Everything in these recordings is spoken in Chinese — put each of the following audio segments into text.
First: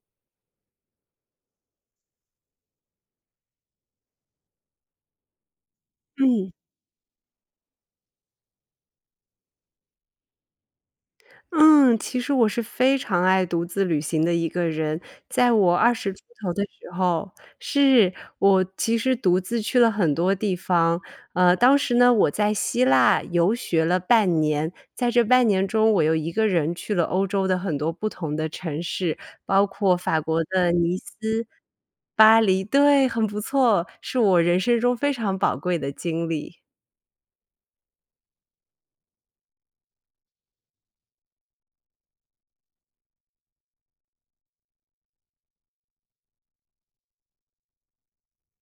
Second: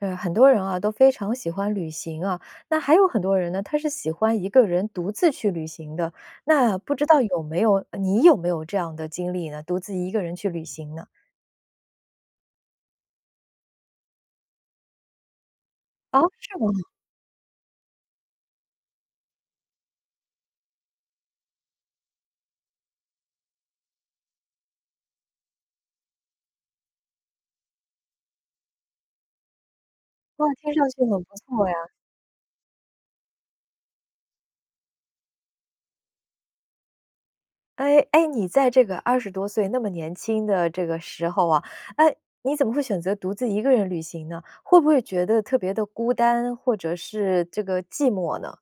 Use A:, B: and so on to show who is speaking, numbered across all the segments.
A: 呃，很多人啊，都非常喜欢旅行啊，那还有很多人呢，他是喜欢一个人独自去旅行的。
B: 嗯。
A: 那不知道有没有呃，你有没有这样的经历呢，独自一个人去旅行呢？
B: 嗯，其实我是非常爱独自旅行的一个人。在我20出
A: 哦？
B: 头
A: 是
B: 的
A: 吗？
B: 时候是，我其实独自去了很多地方。呃，当时呢，我在希腊游学了半年，在这半年中，我又一个人去了欧洲的很多不同的城市，包括法国
A: 哇，
B: 的
A: 听上
B: 尼
A: 去很不
B: 斯、
A: 错呀。
B: 巴黎对，很不错，是我人生中非常宝贵的经历。
A: 诶诶，你在这个20多岁那么年轻的这个时候啊，诶，你怎么会选择独自一个人旅行呢？会不会觉得特别地孤单，或者是这个寂寞呢？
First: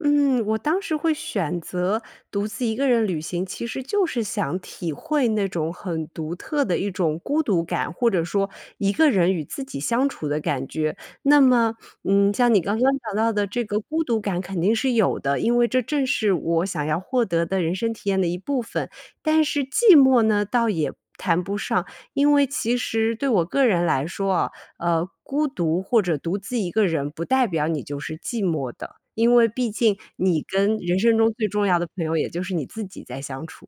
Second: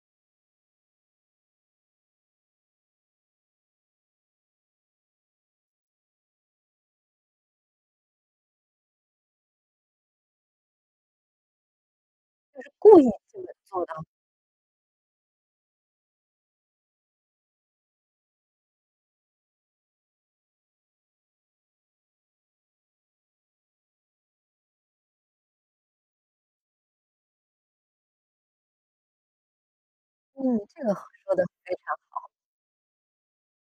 B: 嗯，我当时会选择独自一个人旅行，其实就是想体会那种很独特的一种孤独感，或者说一个人与自己相处的感觉。那么，嗯，像你
A: 就是
B: 刚刚
A: 故意
B: 讲到
A: 这
B: 的
A: 么
B: 这个
A: 做
B: 孤
A: 的。
B: 独感肯定是有的，因为这正是我想要获得的人生体验的一部分。但是寂寞呢，倒也谈不上，因为其实对我个人来说啊，呃，孤独或者独自一个人不代表你就是寂寞的，因为毕竟你
A: 嗯，
B: 跟
A: 这个
B: 人
A: 好，
B: 生中
A: 说得
B: 最重
A: 非
B: 要
A: 常
B: 的朋友，也
A: 好。
B: 就是你自己在相处。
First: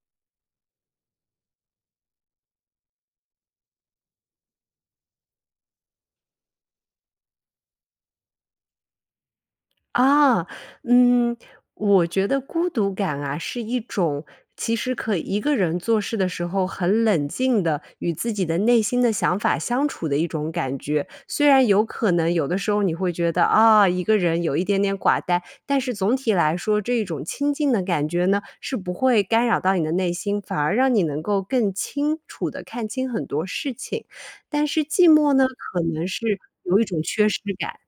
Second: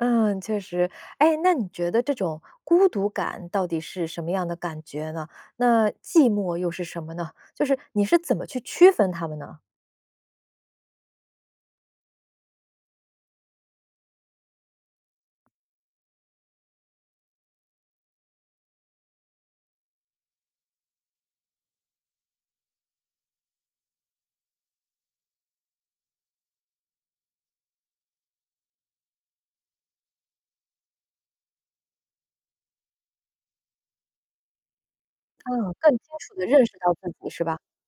A: 嗯，确实。诶，那你觉得这种孤独感到底是什么样的感觉呢？那寂寞又是什么呢？就是你是怎么去区分它们呢？
B: 啊，嗯，我觉得孤独感啊，是一种其实可以一个人做事的时候，很冷静地与自己的内心的想法相处的一种感觉。虽然有可能有的时候你会觉得，啊，一个人有一点点寡淡，但是总体来说，这一种清静的感觉呢，是不会干扰到你的内心，反而让你能够更清楚地看清很多事情。但是寂寞呢，
A: 嗯，
B: 可
A: 更清
B: 能
A: 楚
B: 是
A: 地认识
B: 有一
A: 到
B: 种
A: 自
B: 缺
A: 己
B: 失
A: 是吧？
B: 感。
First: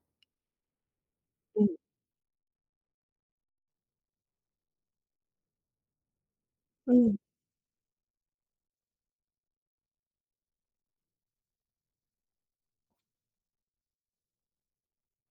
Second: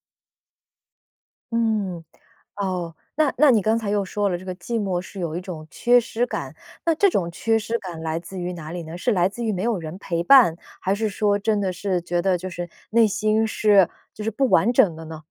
B: 嗯。
A: 嗯，哦，那那你刚才又说了，这个寂寞是有一种缺失感，那这
B: 嗯。
A: 种缺失感来自于哪里呢？是来自于没有人陪伴，还是说真的是觉得就是内心是就是不完整的呢？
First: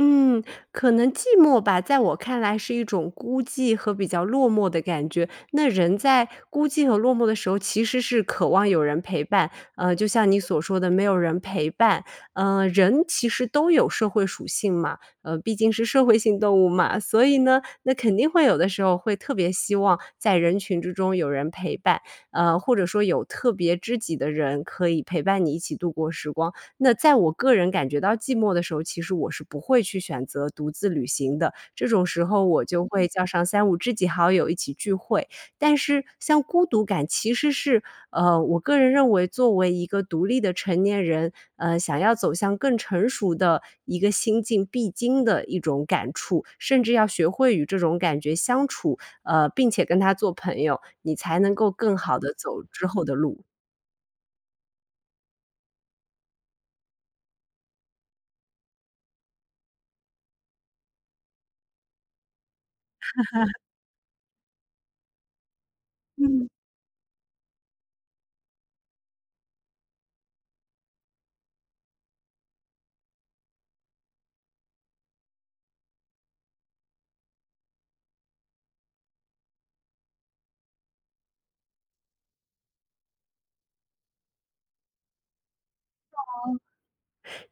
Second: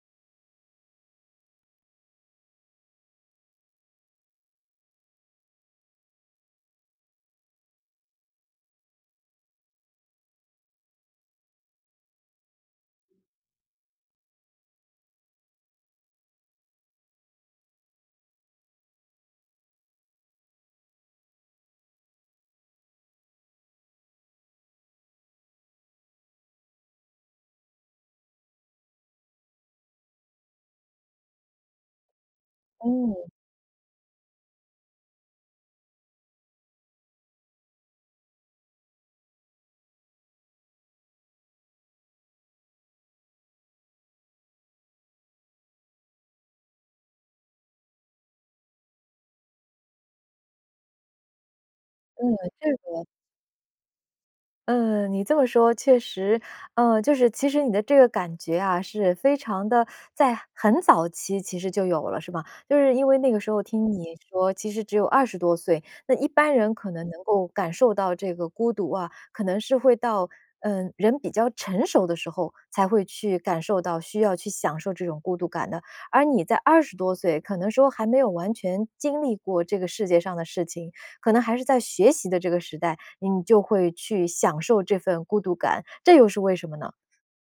B: 嗯，可能寂寞吧，在我看来是一种孤寂和比较落寞的感觉。那人在孤寂和落寞的时候其实是渴望有人陪伴，呃，就像你所说的没有人陪伴，呃，人其实都有社会属性嘛，呃，毕竟是社会性动物嘛。所以呢，那肯定会有的时候会特别希望在人群之中有人陪伴，呃，或者说有特别知己的人可以陪伴你一起度过时光。那在我个人感觉到寂寞的时候，其实我是不会去选择独自旅行的，这种时候我就会叫
A: 嗯。
B: 上三五知己好友一起聚会。但是像孤独感其实是，呃，我个人认为作为一个独立的成年人，呃，想要走向更成熟的一个心境必经的一种感触。甚至要学会与这种感觉相处，呃，并且跟它做朋友，你才能够更好地
A: 对，
B: 走
A: 这
B: 之后
A: 个
B: 的路。
A: 嗯，你这么说，确实。呃，就是其实你的这个感觉啊，是非常地在很早期其实就有了是吗？就是因为那个时 候听你说，其实只有20多岁。那一
B: 嗯。
A: 般人可能能够感受到这个孤独啊，可能是会到嗯，人比较成熟的时候，才会去感受到需要去享受这种孤独感的。而你在20多岁，可能说还没有完全经历过这个世界上的事情，可能还是在学习的这个时代，你就会去享受这份孤独感，这
B: 哦，
A: 又是为什么呢？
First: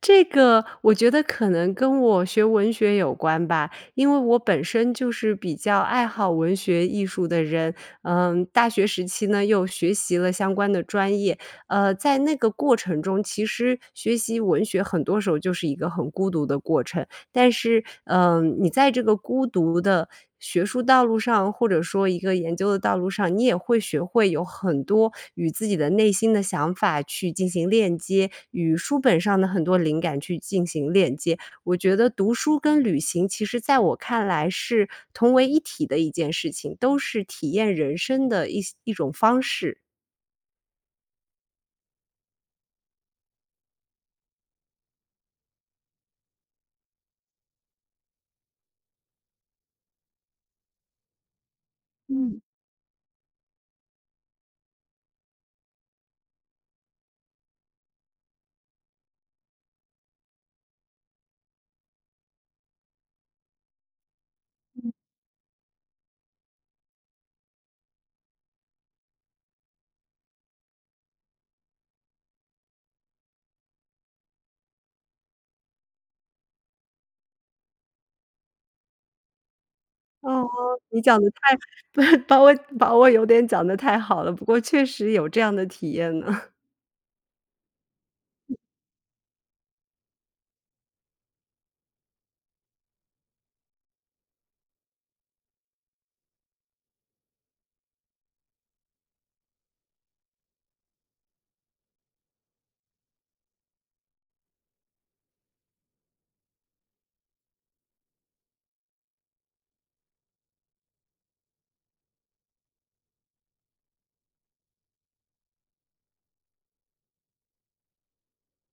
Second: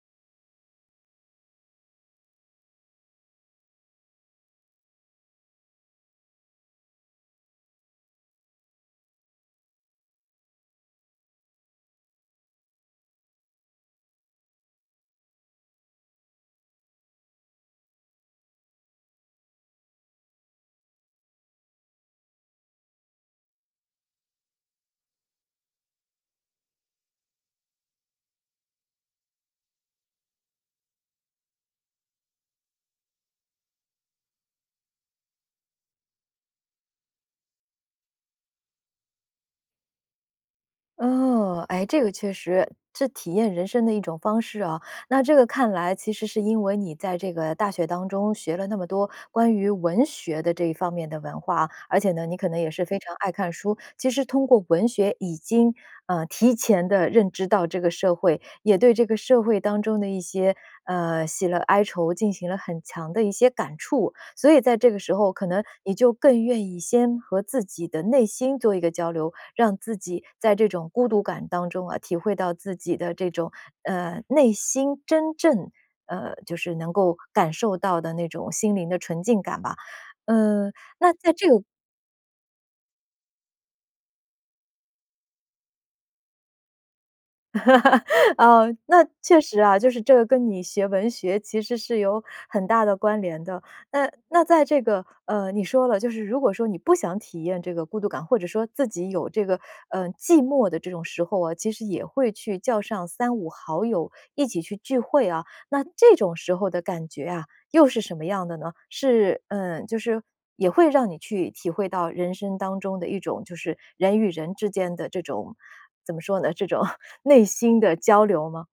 B: 这个我觉得可能跟我学文学有关吧。因为我本身就是比较爱好文学艺术的人，嗯，大学时期呢，又学习了相关的专业。呃，在那个过程中，其实学习文学很多时候就是一个很孤独的过程。但是，嗯，你在这个孤独的学术道路上，或者说一个研究的道路上，你也会学会有很多与自己的内心的想法去进行链接，与书本上的很多灵感去进行链接。我觉得读书跟旅行其实在我看来是同为一体的一件事情，都是体验人生的一些一种方式。
A: 哦，哎，这个确实，这体验人生的一种方式啊。那这个看来其实是因为你在这个大学当中学了那么多关于文学的这一方面的文化，而且呢，你
B: 嗯。
A: 可能也是非常爱看书，其实通过文学已经，呃，提前地认知到这个社会，也对这个社会当中的一些，呃，喜乐哀愁，进行了很强的一些感触。所以在这
B: 嗯。
A: 个时候，可能你就更愿意先和自己的内心做一个交流，让自己在这种孤独感当中啊，体会到自己的这种，呃，内心真正，呃，就是能够感受到的那种心灵的纯净感吧。
B: 哦，
A: 嗯，
B: 你
A: 那
B: 讲得
A: 在这
B: 太
A: 个
B: 不是，把我把我有点讲得太好了，不过确实有这样的体验呢。嗯。
A: 呃，那确实啊，就是这个跟你学文学其实是有很大的关联的。那那在这个，呃，你说了，就是如果说你不想体验这个孤独感，或者说自己有这个，呃，寂寞的这种时候啊，其实也会去叫上3-5好友一起去聚会啊。那这种时候的感觉啊，又是什么样的呢？是呃，就是也会让你去体会到人生当中的一种，就是人与人之间的这种怎么说呢，这种内心的交流吗？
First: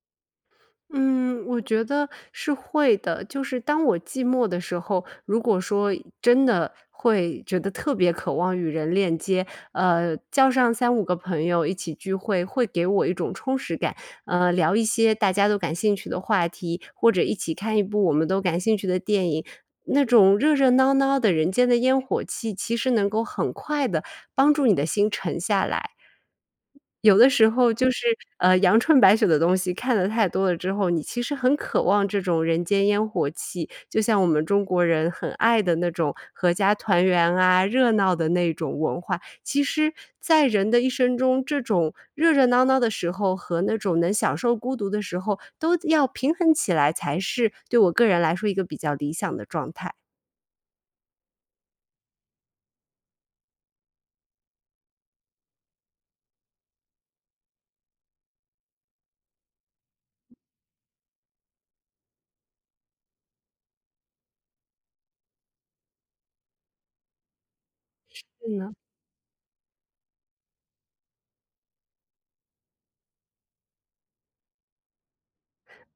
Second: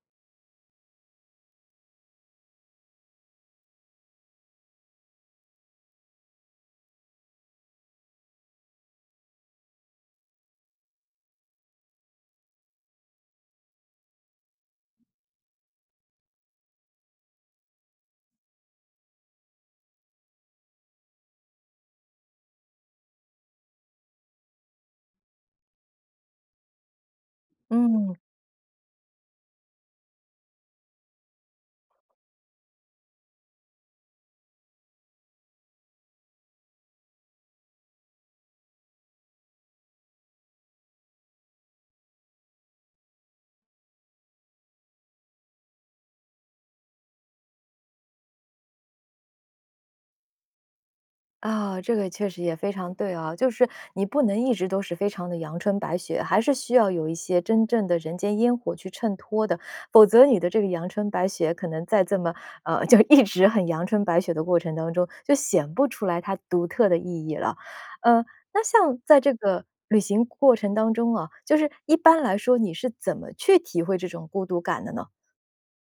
B: 嗯，我觉得是会的。就是当我寂寞的时候，如果说真的会觉得特别渴望与人链接，呃，叫上3-5个朋友一起聚会，会给我一种充实感。呃，聊一些大家都感兴趣的话题，或者一起看一部我们都感兴趣的电影，那种热热闹闹的人间的烟火气，其实能够很快地帮助你的心沉下来。有的时候就是，
A: 嗯。
B: 呃，阳春白雪的东西看得太多了之后，你其实很渴望这种人间烟火气，就像我们中国人很爱的那种阖家团圆啊，热闹的那种文化。其实在人的一生中，这种热热闹闹的时候，和那种能享受孤独的时候，都要平衡起来才是对我个人来说一个比较理想的状态。
A: 啊，这个确实也非常对啊。就是你不能一直都是非常得阳春白雪，还是需要有一些真正的人间烟火去衬托的，否则你的这个阳春白雪可能在这么，呃，就一直很阳春白雪的过程当中，就显不出来它独特的意义了。
B: 是
A: 呃，那
B: 呢。
A: 像在这个旅行过程当中啊，就是一般来说你是怎么去体会这种孤独感的呢？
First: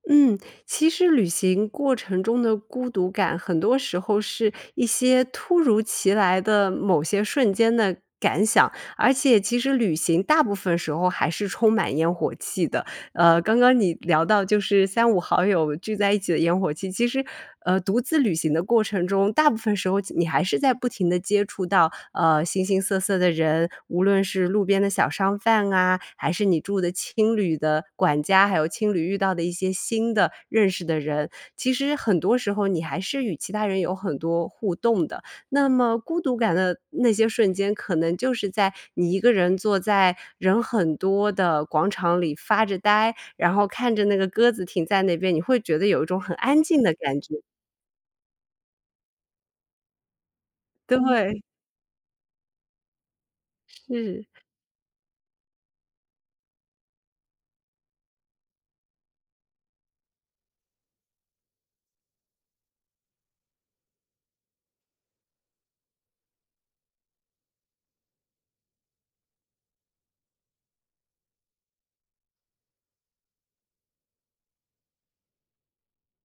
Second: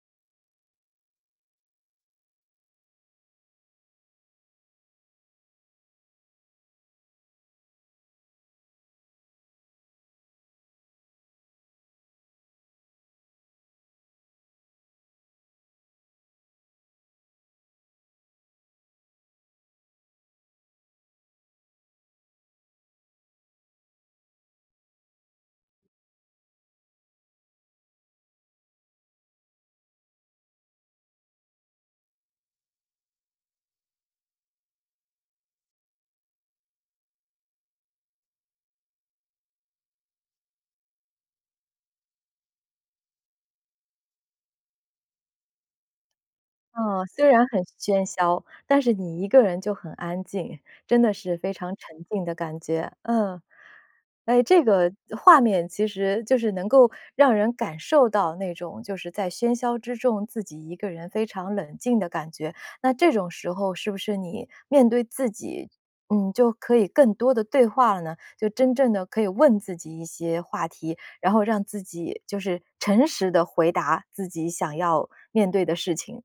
B: 嗯，其实旅行过程中的孤独感很多时候是一些突如其来的某些瞬间的感想，而且其实旅行大部分时候还是充满烟火气的。呃，刚刚你聊到就是三五好友聚在一起的烟火气，其实，呃，独自旅行的过程中，大部分时候其你还是在不停地接触到，呃，形形色色的人，无论是路边的小商贩啊，还是你住的青旅的管家，还有青旅遇到的一些新的认识的人，其实很多时候你还是与其他人有很多互动的。那么孤独感的那些瞬间，可能就是在你一个人坐在人很多的广场里发着呆，然后看着那个鸽子停在那边，你会觉得有一种很安静的
A: 嗯，
B: 感
A: 虽
B: 觉。
A: 然很喧嚣，但是你一个人就很安静，真的是
B: 对。
A: 非常沉静的感觉，嗯。
B: 是。
A: 哎，这个画面其实就是能够让人感受到那种，就是在喧嚣之中自己一个人非常冷静的感觉。那这种时候是不是你面对自己嗯，就可以更多地对话了呢？就真正的可以问自己一些话题，然后让自己就是诚实地回答自己想要面对的事情？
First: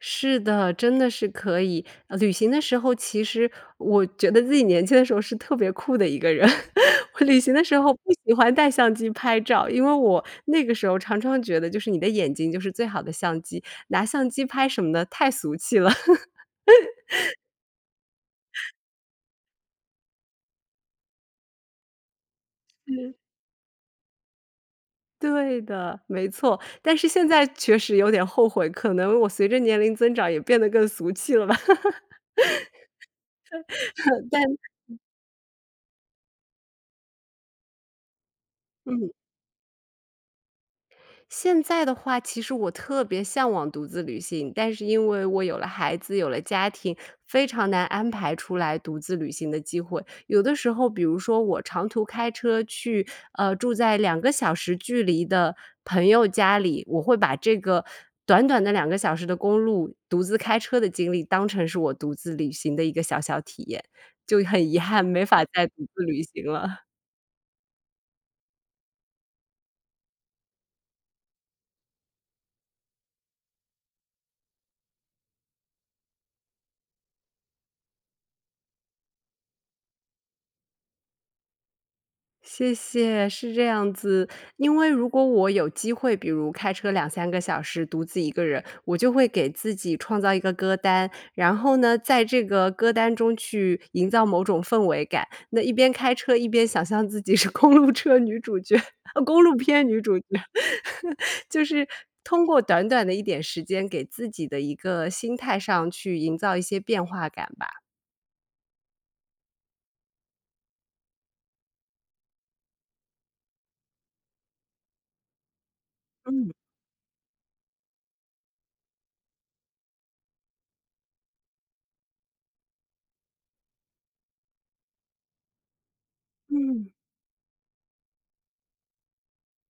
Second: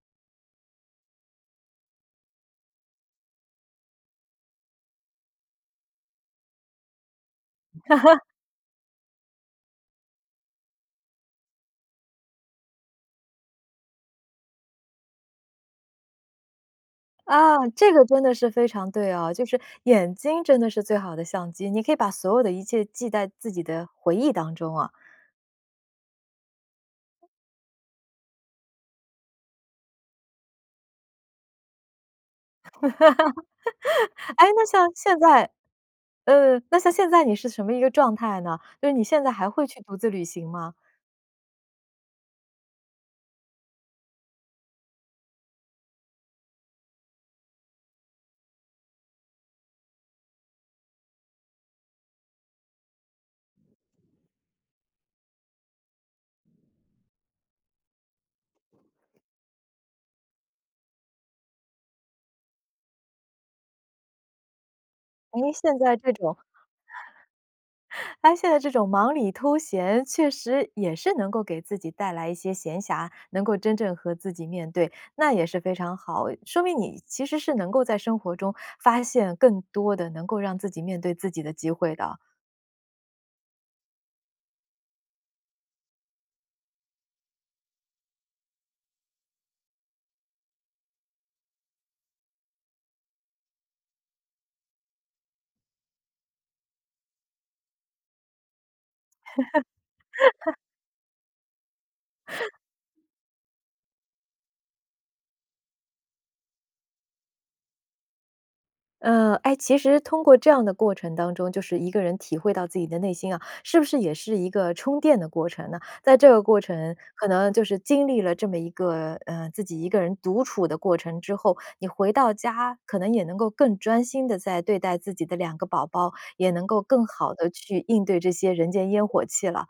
B: 是的，真的是可以。呃，旅行的时候，其实我觉得自己年轻的时候是特别酷的一个人，我旅行的时候不喜欢带相机拍照，因为我那个时候常常觉得就是你的眼睛就是最好的相机，拿相机拍什么的太俗气了。
A: 啊，这个真的是非 常对啊，就是眼睛真的是最好的相机，你可以把所有的一切记
B: 是。
A: 在自己的回忆当中啊。
B: 对的，没错。但是现在确实有点后悔，可能我随着年龄增长也变得更俗气了吧。但
A: 哎那像现在呃，那像现在你是什么一个状态呢？就是你
B: 嗯。
A: 现在还会去独自旅行吗？
B: 现在的话，其实我特别向往独自旅行，但是因为我有了孩子，有了家庭，非常难安排出来独自旅行的机会。有的时候比如说我长途开车去，呃，住在2个小时距离的朋友家里，我会把这个短短的2个小时的公路独自开车的经历当成是我独自旅行的一个小小体验。就很遗憾，没法
A: 您
B: 再独
A: 现在
B: 自
A: 这
B: 旅
A: 种
B: 行了。
A: 但是现在这种忙里偷闲，确实也是能够给自己带来一些闲暇，能够真正和自己面对，那也是非常好，说明你其实是能够在生活中发现更多的能够让自己面对自己的机会的。
B: 谢谢，是这样子。因为如果我有机会，比如开车2-3个小时独自一个人，我就会给自己创造一个歌单。然后呢，在这个歌单中去营造某种氛围感，那一边开车一边想象自己是公路车女主角，哦公路片女主角，就是通过短短的一点时间给自己的一个心态上去营造一些变化感吧。
A: 呃，诶，其实通过这样的过程当中，就是一个人体会到自己的内心啊，是不是也是一个充电的过程呢？在这个
B: 嗯。
A: 过程，可能就是经历了这么一个呃，自己一个人独处的过程之后，你回到家，可能也能够更专心地再对待自己的两个宝宝，也能够
B: 嗯。
A: 更好地去应对这些人间烟火气了。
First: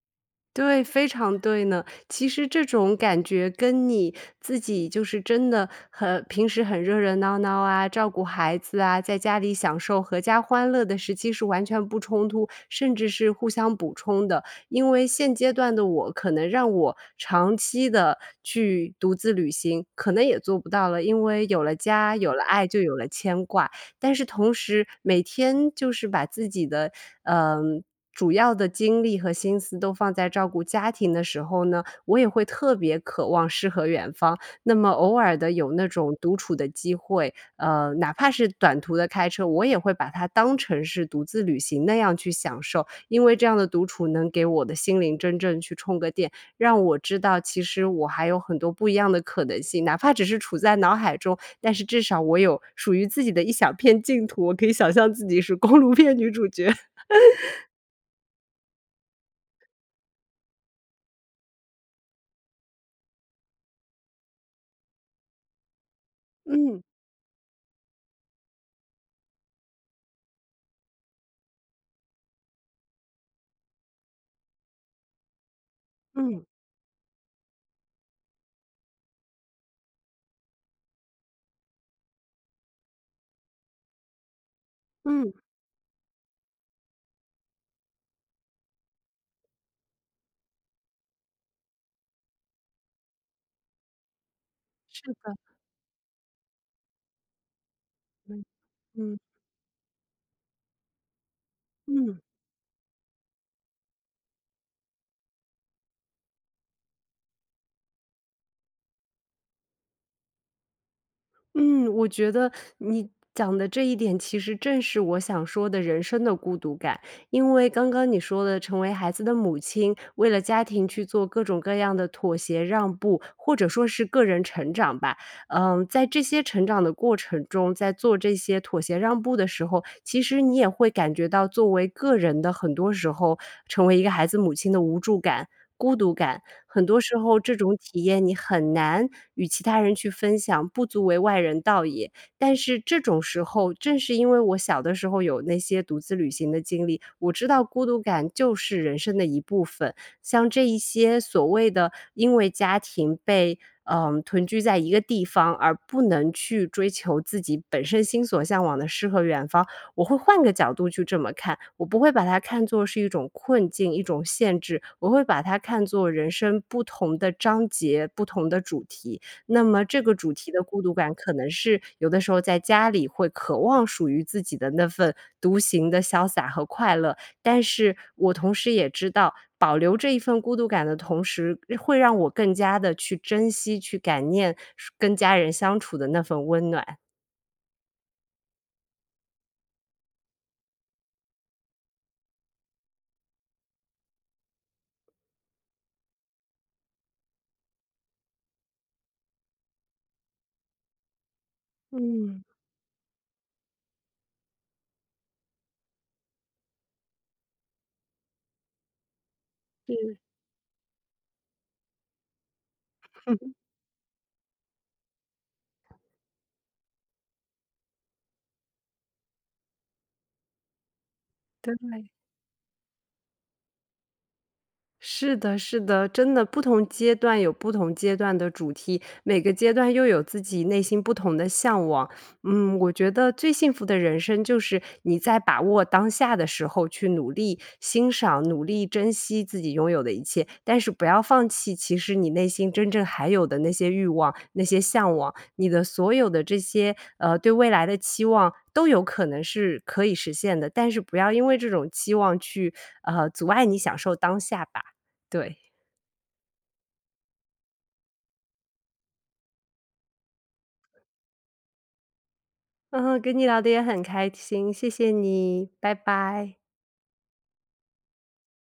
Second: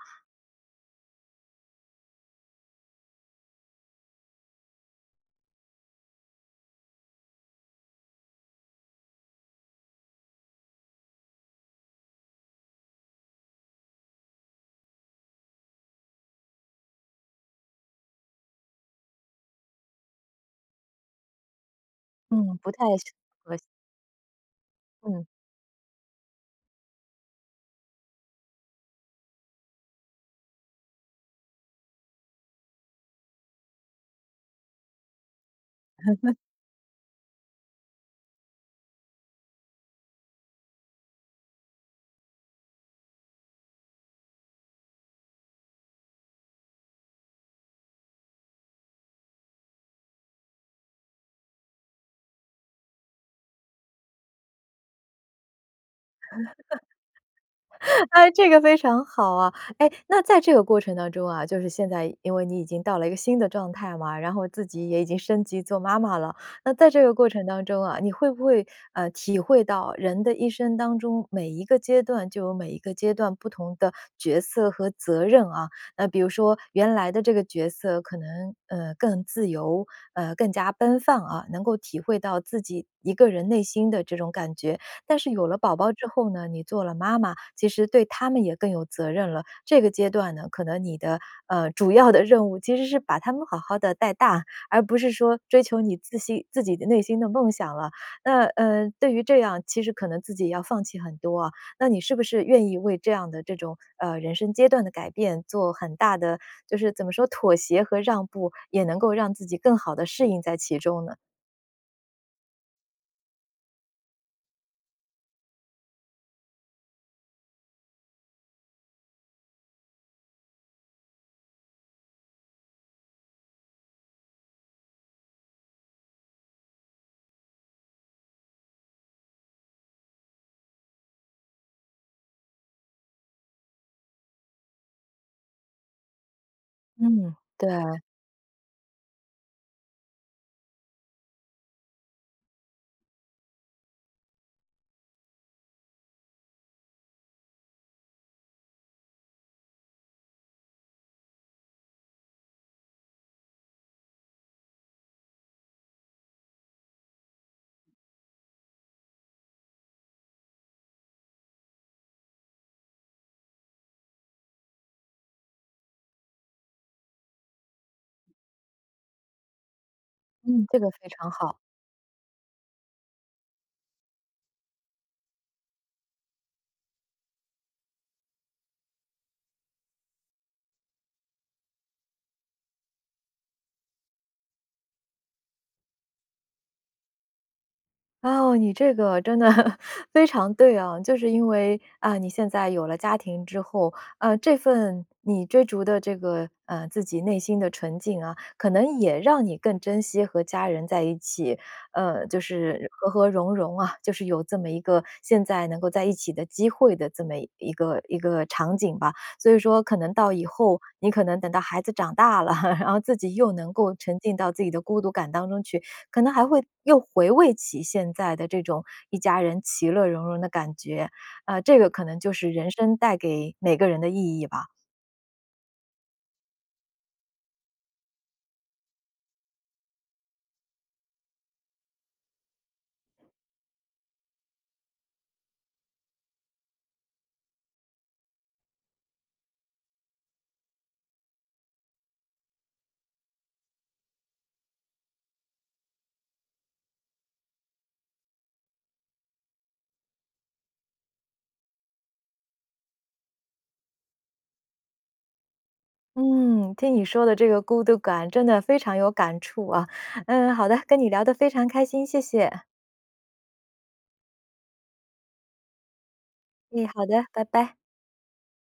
B: 对，非常对呢。其实这种感觉跟你自己就是真的，很平时很热热闹闹啊，照顾孩子啊，在家里享受阖家欢乐的时期是完全不冲突，甚至是互相补充的。因为现阶段的我可能让我长期地，去独自旅行，可能也做不到了，因为有了家，有了
A: 嗯，
B: 爱、
A: 不
B: 就
A: 太
B: 有了
A: 适
B: 牵
A: 合。
B: 挂。但是同时每
A: 嗯。
B: 天，就是把自己的，呃，主要的精力和心思都放在照顾家庭的时候呢，我也会特别渴望诗和远方。那么偶尔地有那种独 处的机会，呃，哪怕是短途的开车，我也会把它当成是独自旅行那样去享受。因为这样的独处能给我的心灵真正去充个电，让我知道其实我还有很多不一样的可能性，哪怕只是处在脑海中，但是至少我有，属于自己的一小片净土，我可以想象自己是，公路片女主角。
A: 诶，这个非常好啊。诶，那在这个过程当中啊，就是现在因为你已经到了一个新的状态嘛，然后自己也已经升级做妈妈了。那
B: 嗯。
A: 在这个过程当中啊，你会不会，呃，体会到人的一生当中，每一个阶段就有每一个阶段不同的角色和责任啊？那比如
B: 嗯。
A: 说原来的这个角色可能，呃，更自由，呃，更加奔放啊，能够体会到自己，一个人内心的这种感觉。但是
B: 嗯。
A: 有了宝宝之后呢，你做了妈妈，其实对他们也更有责任了，这个阶段呢，可能你的，呃，主要的任务其实是把他们好好地带大，而不
B: 是
A: 是
B: 的。
A: 说追求你自心自己的内心的梦想了。那，
B: 嗯
A: 呃，对
B: 嗯。
A: 于这样，其实可能自己要放弃很多啊，那你是
B: 嗯。
A: 不是愿意为这样的这种，呃，人生阶段的改变做很大的就是怎么说妥协和让步？也能够让自己更好地适应在其中呢？
B: 嗯，我觉得你讲的这一点其实正是我想说的人生的孤独感。因为刚刚你说的成为孩子的母亲，为了家庭去做各种各样的妥协让步，或者说是个人成长吧，呃，在这些成长的过程中，在做这些妥协让步的时候，其实你也会感觉到作为个人的很多时候，成为一个孩子母亲的无助感、孤独感、很多时
A: 嗯，
B: 候这
A: 对。
B: 种体验你很难，与其他人去分享，不足为外人道也。但是这种时候，正是因为我小的时候有那些独自旅行的经历，我知道孤独感就是人生的一部分。像这一些所谓的因为家庭被，呃，囤聚在一个地方，而不能去追求自己本身心所向往的诗和远方，我会换个角度去这么看。我不会把它看作是一种困境，一种限制、我会把它看作人生不同的章节，不同的主题。那么这个主题的
A: 嗯，这
B: 孤
A: 个
B: 独
A: 非
B: 感，
A: 常
B: 可能
A: 好。
B: 是，有的时候在家里会渴望属于自己的那份独行的潇洒和快乐。但是，我同时也知道，保留这一份孤独感的同时，会让我更加地去珍惜去感念跟家人相处的那份温暖。
A: 啊，哦，你这个真的 非常对啊。就是因为，啊，你现在有了家庭之后，啊，这份你追逐的这个，呃，自己内心的纯净啊，可能也让你更珍惜和家人在一起，呃，就
B: 嗯。
A: 是和和融融啊，就是有这么一个现在能够在一起的机会的这么一个一个场景吧。所以说可能
B: 嗯。
A: 到以后，你可能等到孩子长大了，然后自己又 能够沉浸到自己的孤独感当中去，可能还会又回味起现在的这种一家人其乐融融的感觉。啊，这个可
B: 对。
A: 能就是人生带给每个人的意义吧。
B: 是的是的，真的，不同阶段有不同阶段的主题，每个阶段又有自己内心不同的向往。嗯，我觉得最幸福的人生就是你在把握当下的时候去努力欣赏、努力珍惜自己拥有的一切。但是不要放弃，其实你内心真正还有的那些欲望、那些向往，你的所有的这些，呃，对未来的期望都有可能是可以实现的，但是不要因为这种期望去，呃，阻碍你享受当下吧，对。
A: 嗯，听你说的这个孤独感真的非常有感触啊。嗯，好的，跟你聊得非常开心，谢谢。
B: 嗯嗯，跟你聊得也很开心，谢谢你，拜拜。
A: 哎，好的，拜拜。